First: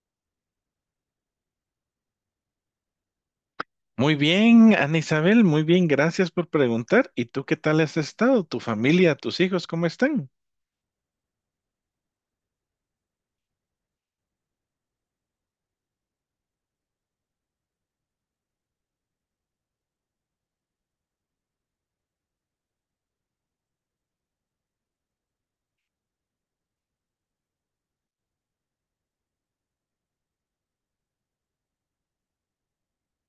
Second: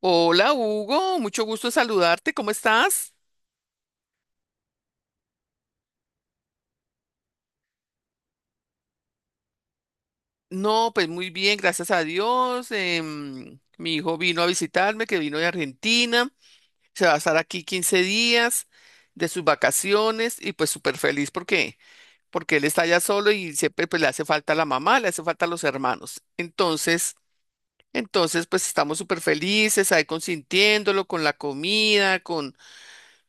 Hola Hugo, mucho gusto en saludarte, ¿cómo estás? Muy bien, Ana Isabel, muy bien, gracias por preguntar. ¿Y tú qué tal has estado? ¿Tu familia, tus hijos, cómo están? No, pues muy bien, gracias a Dios. Mi hijo vino a visitarme, que vino de Argentina, se va a estar aquí 15 días de sus vacaciones y pues súper feliz porque él está allá solo y siempre pues le hace falta la mamá, le hace falta los hermanos. Entonces, pues estamos súper felices ahí consintiéndolo con la comida, con,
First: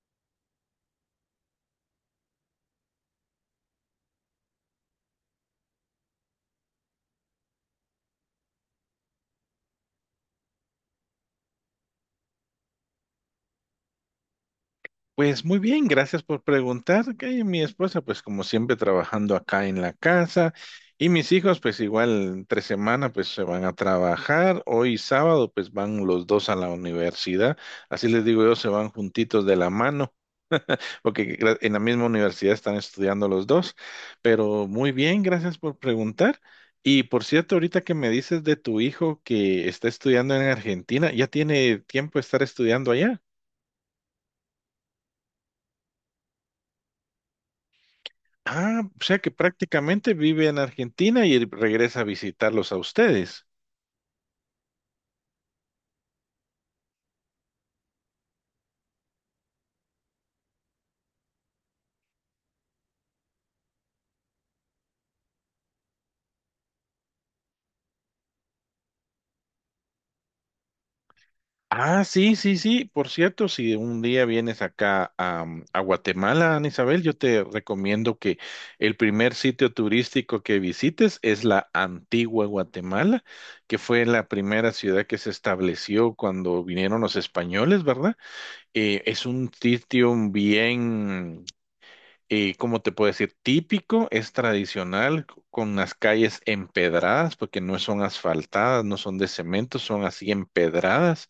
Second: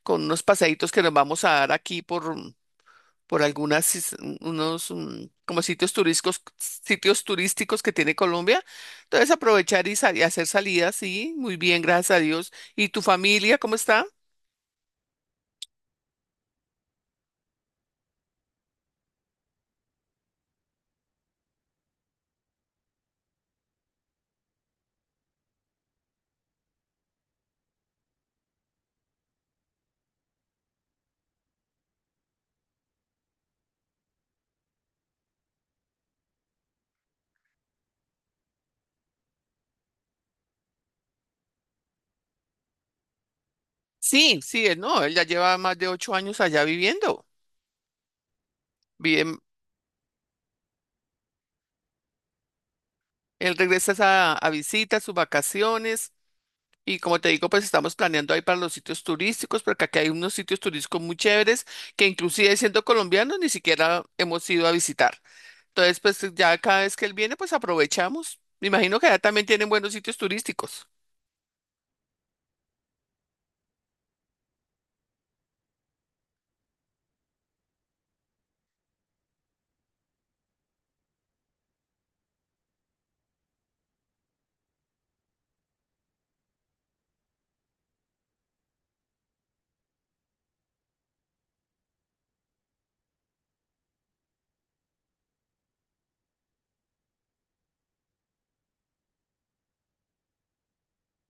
con unos paseitos que nos vamos a dar aquí por unos como sitios turísticos que tiene Colombia. Entonces aprovechar y hacer salidas, sí, muy bien, gracias a Dios. ¿Y tu familia cómo está? Pues muy bien, gracias por preguntar. Que mi esposa, pues como siempre, trabajando acá en la casa. Y mis hijos, pues igual, tres semana, pues se van a trabajar. Hoy sábado, pues van los dos a la universidad. Así les digo yo, se van juntitos de la mano. Porque en la misma universidad están estudiando los dos. Pero muy bien, gracias por preguntar. Y por cierto, ahorita que me dices de tu hijo que está estudiando en Argentina, ¿ya tiene tiempo de estar estudiando allá? Sí, sí, él no, él ya lleva más de 8 años allá viviendo. Ah, o sea que Bien, prácticamente vive en Argentina y regresa a visitarlos a ustedes. él regresa es a visitas, sus vacaciones. Y como te digo, pues estamos planeando ahí para los sitios turísticos, porque aquí hay unos sitios turísticos muy chéveres que inclusive siendo colombianos ni siquiera hemos ido a visitar. Entonces, pues ya cada vez que él viene, pues aprovechamos. Me imagino que allá también tienen buenos sitios turísticos. Ah, sí, sí, sí. Por cierto, si un día vienes acá a Guatemala, Ana Isabel, yo te recomiendo que el primer sitio turístico que visites es la antigua Guatemala, que fue la primera ciudad que se estableció cuando vinieron los españoles, ¿verdad? Es un sitio bien, ¿cómo te puedo decir? Típico, es tradicional, con las calles empedradas, porque no son asfaltadas, no son de cemento, son así empedradas.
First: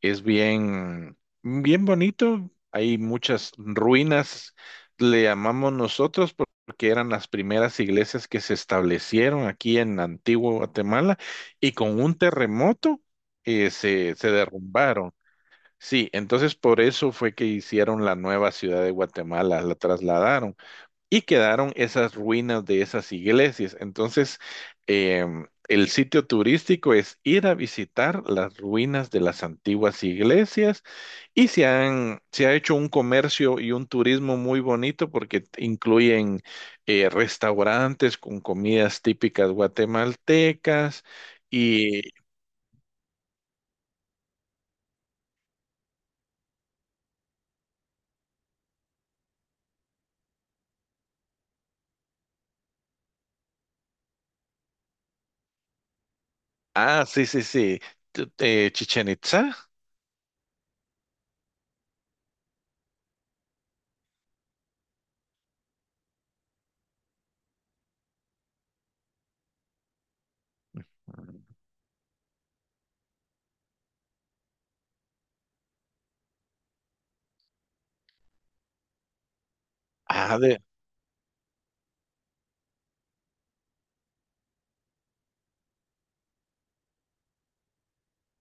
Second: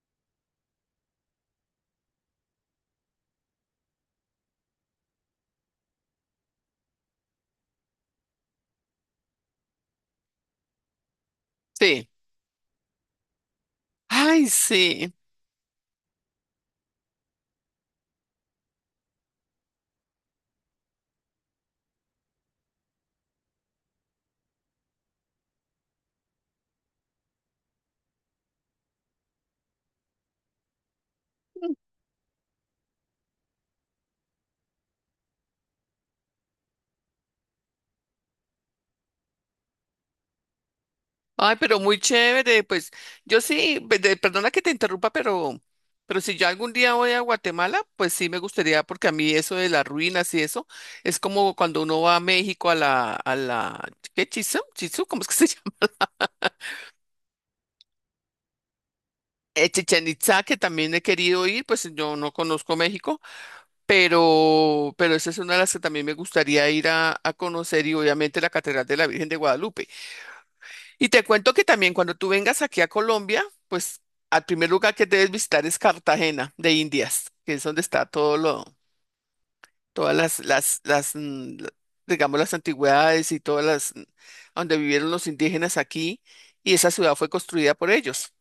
Es bien, bien bonito. Hay muchas ruinas, le llamamos nosotros, porque eran las primeras iglesias que se establecieron aquí en Antigua Guatemala y con Sí. un terremoto se Ay, derrumbaron. sí. Sí, entonces por eso fue que hicieron la nueva ciudad de Guatemala, la trasladaron y quedaron esas ruinas de esas iglesias. Entonces, el sitio turístico es ir a visitar las ruinas de las antiguas iglesias y se ha hecho un comercio y un turismo muy bonito porque incluyen restaurantes con comidas típicas guatemaltecas Ay, pero muy y, chévere. Pues yo sí, perdona que te interrumpa, pero si yo algún día voy a Guatemala, pues sí me gustaría, porque a mí eso de las ruinas y eso, es como cuando uno va a México a la, ¿qué? Chizú, Chizú, ¿cómo es que se llama? ah, sí, sí, sí, Chichén Itzá. Chichén Itzá, que también he querido ir, pues yo no conozco México. Pero esa es una de las que también me gustaría ir a conocer y obviamente la Catedral de la Virgen de Guadalupe. Y te cuento que también cuando tú vengas aquí a Colombia, pues al primer lugar que debes visitar es Cartagena de Indias, que es donde está todas las, Ah, de- las, las, mm, la- digamos, las antigüedades y todas las, donde vivieron los indígenas aquí, y esa ciudad fue construida por ellos.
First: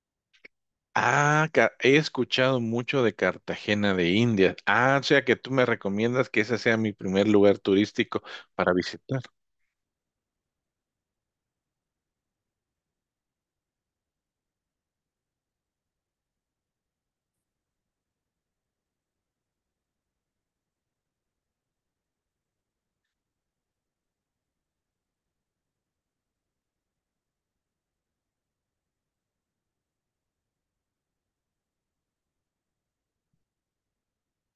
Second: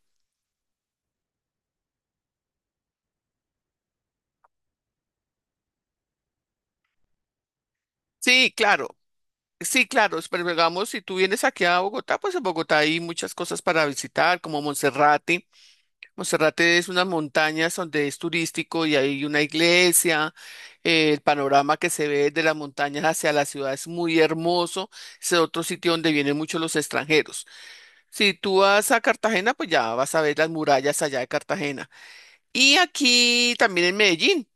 Ah, he escuchado mucho de Cartagena de Indias. Ah, o sea que tú me recomiendas que ese sea mi primer lugar turístico Sí, para claro. visitar. Sí, claro, pero digamos, si tú vienes aquí a Bogotá, pues en Bogotá hay muchas cosas para visitar, como Monserrate. Monserrate es unas montañas donde es turístico y hay una iglesia. El panorama que se ve de las montañas hacia la ciudad es muy hermoso. Es otro sitio donde vienen muchos los extranjeros. Si tú vas a Cartagena, pues ya vas a ver las murallas allá de Cartagena. Y aquí también en Medellín.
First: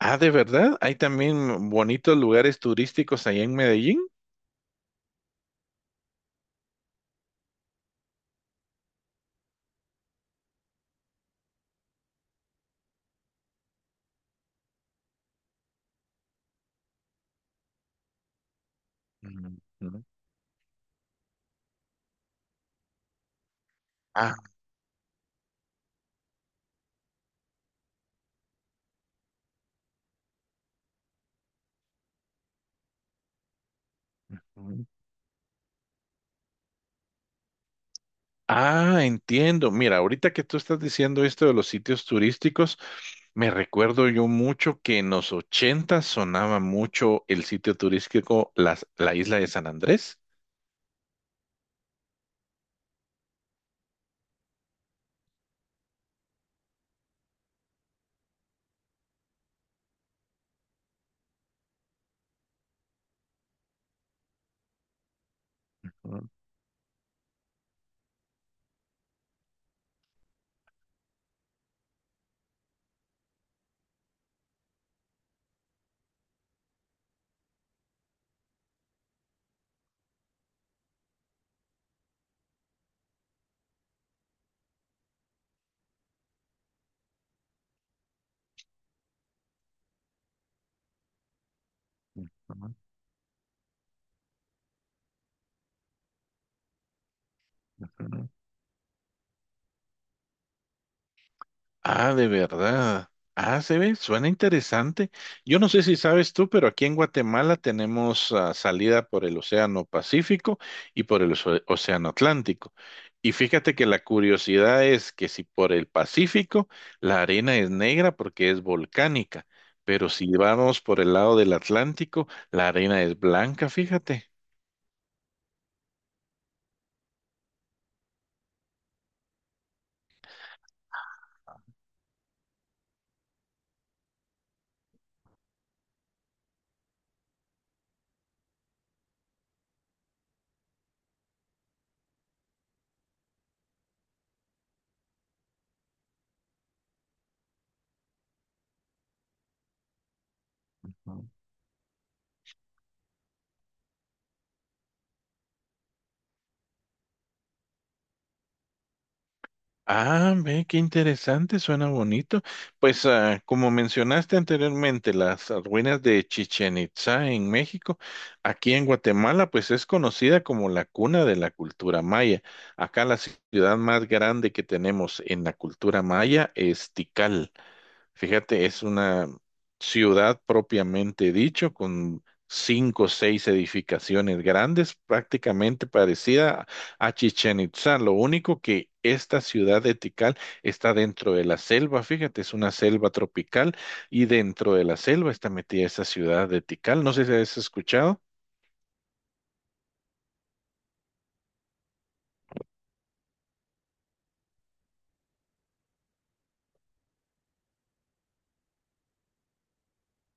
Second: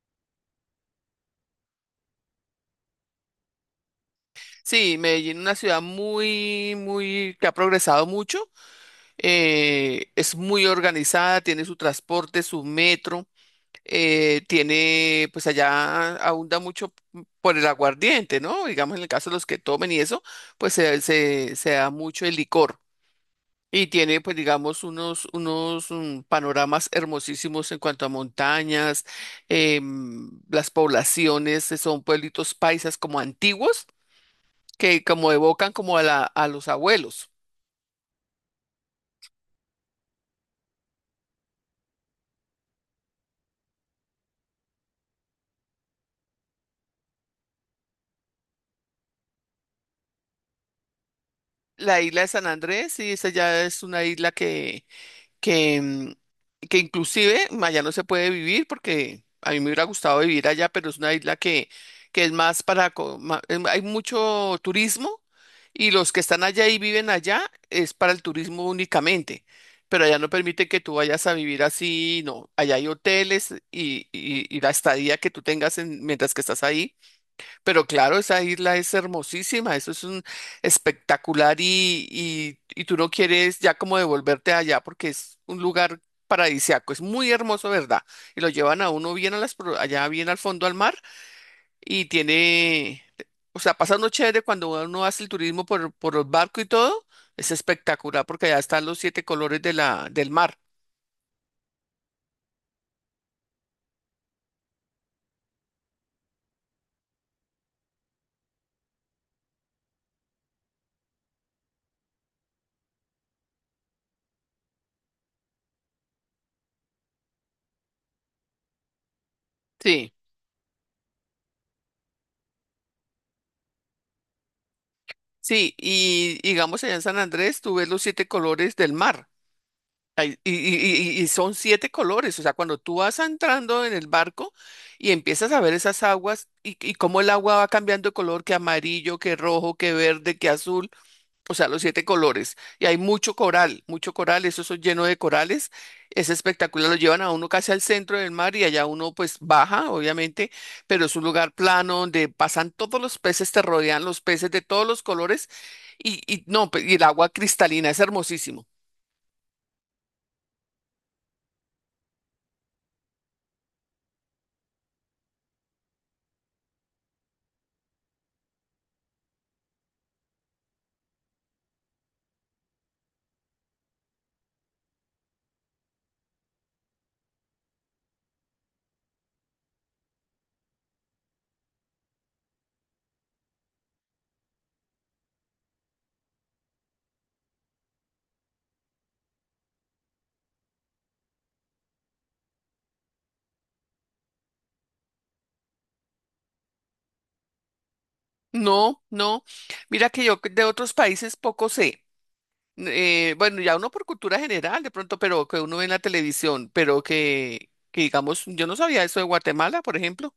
Ah, ¿de verdad? ¿Hay también bonitos lugares turísticos allá en Medellín? Sí, Medellín, una ciudad muy, muy, que ha progresado mucho. Es muy organizada, tiene su transporte, su metro. Tiene, pues allá abunda mucho por el aguardiente, ¿no? Digamos, en el caso de los que tomen y Ujú. eso, pues se da mucho el licor. Y tiene, pues, Ah, digamos, unos panoramas hermosísimos en cuanto a montañas, las poblaciones, son pueblitos paisas como antiguos, ujú. que como evocan como a la, a los abuelos. Ah, entiendo. Mira, ahorita que tú estás diciendo esto de los sitios turísticos, me recuerdo yo mucho que en los 80 sonaba mucho el sitio turístico la isla de San Andrés. La isla de San Andrés, sí, esa ya es una isla que, mm, que inclusive allá no se puede vivir porque a mí me hubiera gustado vivir allá, pero es una isla que es más para... co- ma- em, Hay mucho turismo y los que Ujú, están allá y viven allá es para el turismo únicamente, pero allá no permite que tú vayas a vivir así, no, allá hay hoteles y la estadía que tú tengas mientras que estás ahí. Pero claro, esa isla es hermosísima, eso es un espectacular y tú no quieres ya como devolverte allá porque es un lugar paradisiaco, es muy hermoso, ¿verdad? Y lo llevan a uno bien a allá bien al fondo al mar y ujú, tiene, o sea, pasa uno chévere cuando uno hace el turismo por el barco y todo. Es espectacular ujú. porque allá están los siete colores de la, del mar. Ah, de verdad. Ah, se ve, suena interesante. Yo no sé si sabes tú, pero aquí en Guatemala tenemos, salida por el Océano Pacífico y por el Océano Atlántico. Y fíjate que la curiosidad es que si por el Pacífico la arena es negra porque es volcánica, pero Sí. si vamos por el lado del Atlántico, la arena es blanca, fíjate. Sí, y digamos allá en San Andrés tú ves los siete colores del mar. Ay, y son siete colores, o sea, cuando tú vas entrando en el barco y empiezas a ver esas aguas y cómo el agua va cambiando de color, que amarillo, que rojo, que verde, que azul, o sea, los siete colores. Y hay mucho coral, eso es lleno de corales, es espectacular, lo llevan a uno casi al centro del mar y allá uno pues baja, obviamente, pero es un lugar plano donde pasan todos los peces, te rodean los peces de todos los colores y no, y el agua cristalina, es hermosísimo. Ah, ve, qué interesante, suena bonito. Pues, como mencionaste anteriormente, las ruinas de Chichén Itzá en México, aquí en Guatemala, pues es conocida como la cuna de la cultura maya. Acá la ciudad más grande que tenemos en la cultura maya es Tikal. Fíjate, es una ciudad propiamente dicho, con cinco o seis edificaciones grandes, prácticamente parecida a Chichen Itzá. Lo único que esta ciudad de Tikal está dentro de la selva, fíjate, es una selva tropical y dentro de la selva está metida esa ciudad de Tikal. No sé si has escuchado. No, no. Mira que yo de otros países poco sé. Bueno, ya uno por cultura general de pronto, pero que uno ve en la televisión, pero que digamos, yo no sabía eso de Guatemala, por ejemplo.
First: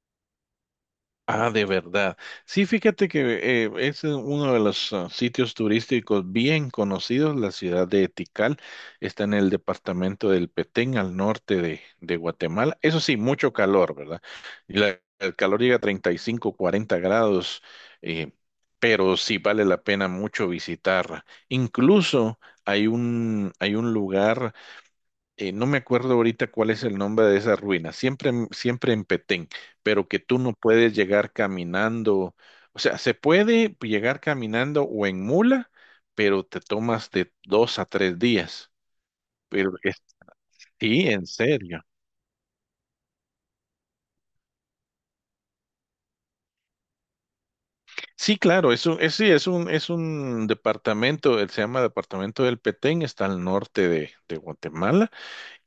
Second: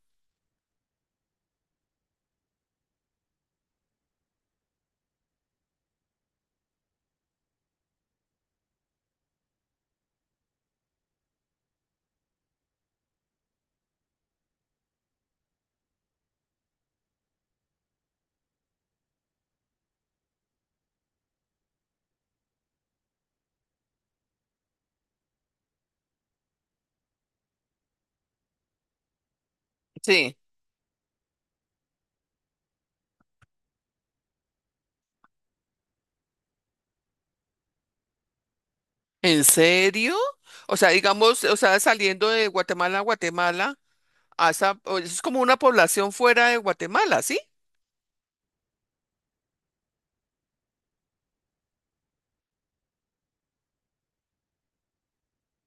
Ah, de verdad. Sí, fíjate que es uno de los, sitios turísticos bien conocidos, la ciudad de Tikal. Está en el departamento del Petén, al norte de Guatemala. Eso sí, mucho calor, ¿verdad? Y el calor llega a 35, 40 grados, eh, pero sí vale la pena mucho visitarla. Incluso hay un lugar, no me acuerdo ahorita cuál es el nombre de esa ruina, siempre, siempre en Petén, pero que Sí. tú no puedes llegar caminando, o sea, se puede llegar caminando o en mula, pero te tomas de 2 a 3 días. ¿En Pero es- serio? O sea, sí, en digamos, o sea, serio. saliendo de Guatemala a Guatemala. A esa, es como una población fuera de Guatemala, ¿sí? Sí, claro, es un, es, sí, es un departamento, él se llama Departamento del Petén, está al norte de Guatemala.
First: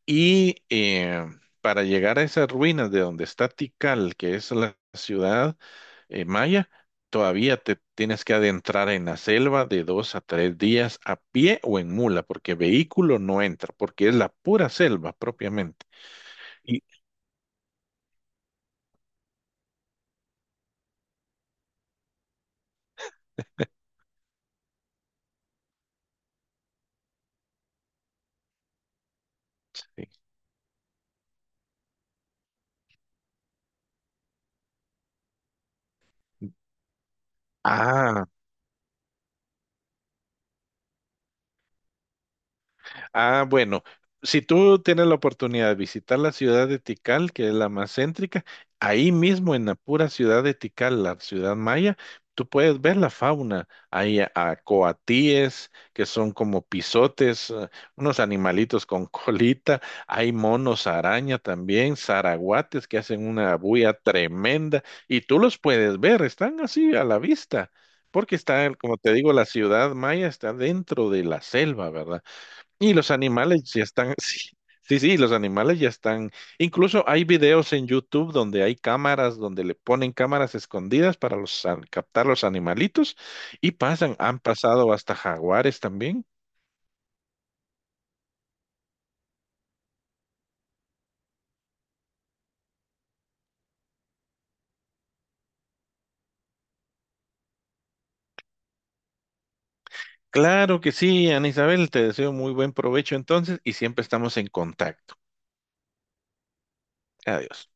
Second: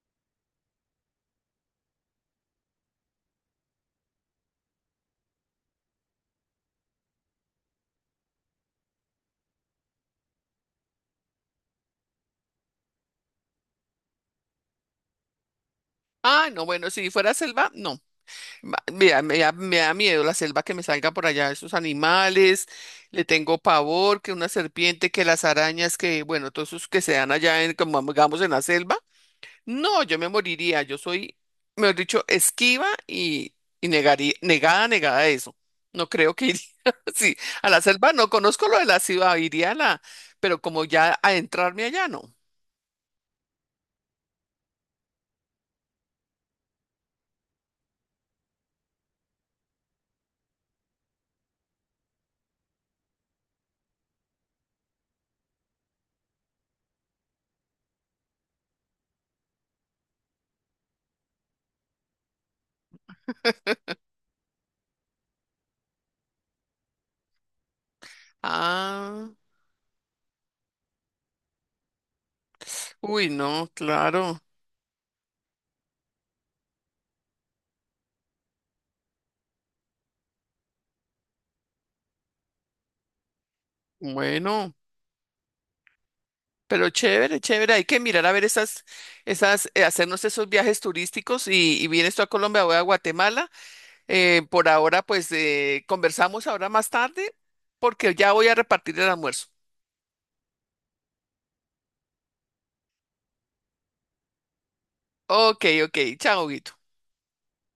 Y eh, para llegar a esas ruinas de donde está Tikal, que es la ciudad maya, todavía te tienes que adentrar en la selva de 2 a 3 días a pie o en mula, porque vehículo no entra, porque es la pura selva propiamente. Ah, no, Y- bueno, si fuera selva, no. Me da miedo la selva que me salga por allá, esos animales, le tengo pavor, que una serpiente, que las arañas, que bueno, todos esos que se dan allá en, como digamos, en la selva. No, Sí. yo me moriría. Yo soy, mejor dicho, esquiva y negaría, negada, negada a eso. No creo que iría. Sí, a la selva Ah, no conozco lo de la ciudad, iría a la, pero como ya a adentrarme allá no. ah, bueno, si tú tienes la oportunidad de visitar la ciudad de Tikal, que es la más céntrica, ahí mismo en la pura ciudad de Tikal, la ciudad maya, tú puedes ver la fauna. Hay a coatíes, que son como pisotes, unos animalitos con colita, hay monos araña también, zaraguates que hacen una bulla tremenda, y tú los puedes ver, están así a la vista. Porque está, como te Ah, digo, la ciudad maya está dentro de la selva, ¿verdad? Y los uy, no, animales ya están, claro. sí, sí, sí, los animales ya están. Incluso hay videos en YouTube donde hay cámaras, donde le ponen cámaras escondidas para los, captar los animalitos y pasan, han Bueno, pasado hasta jaguares también. pero chévere, chévere. Hay que mirar a ver esas, hacernos esos viajes turísticos y vienes tú a Colombia, voy a Guatemala. Por ahora, pues conversamos ahora más tarde porque ya voy a repartir el almuerzo. Claro que sí, Ana Isabel, te deseo muy buen provecho entonces y siempre estamos en contacto. Ok, ok. Chao, Guito. Adiós.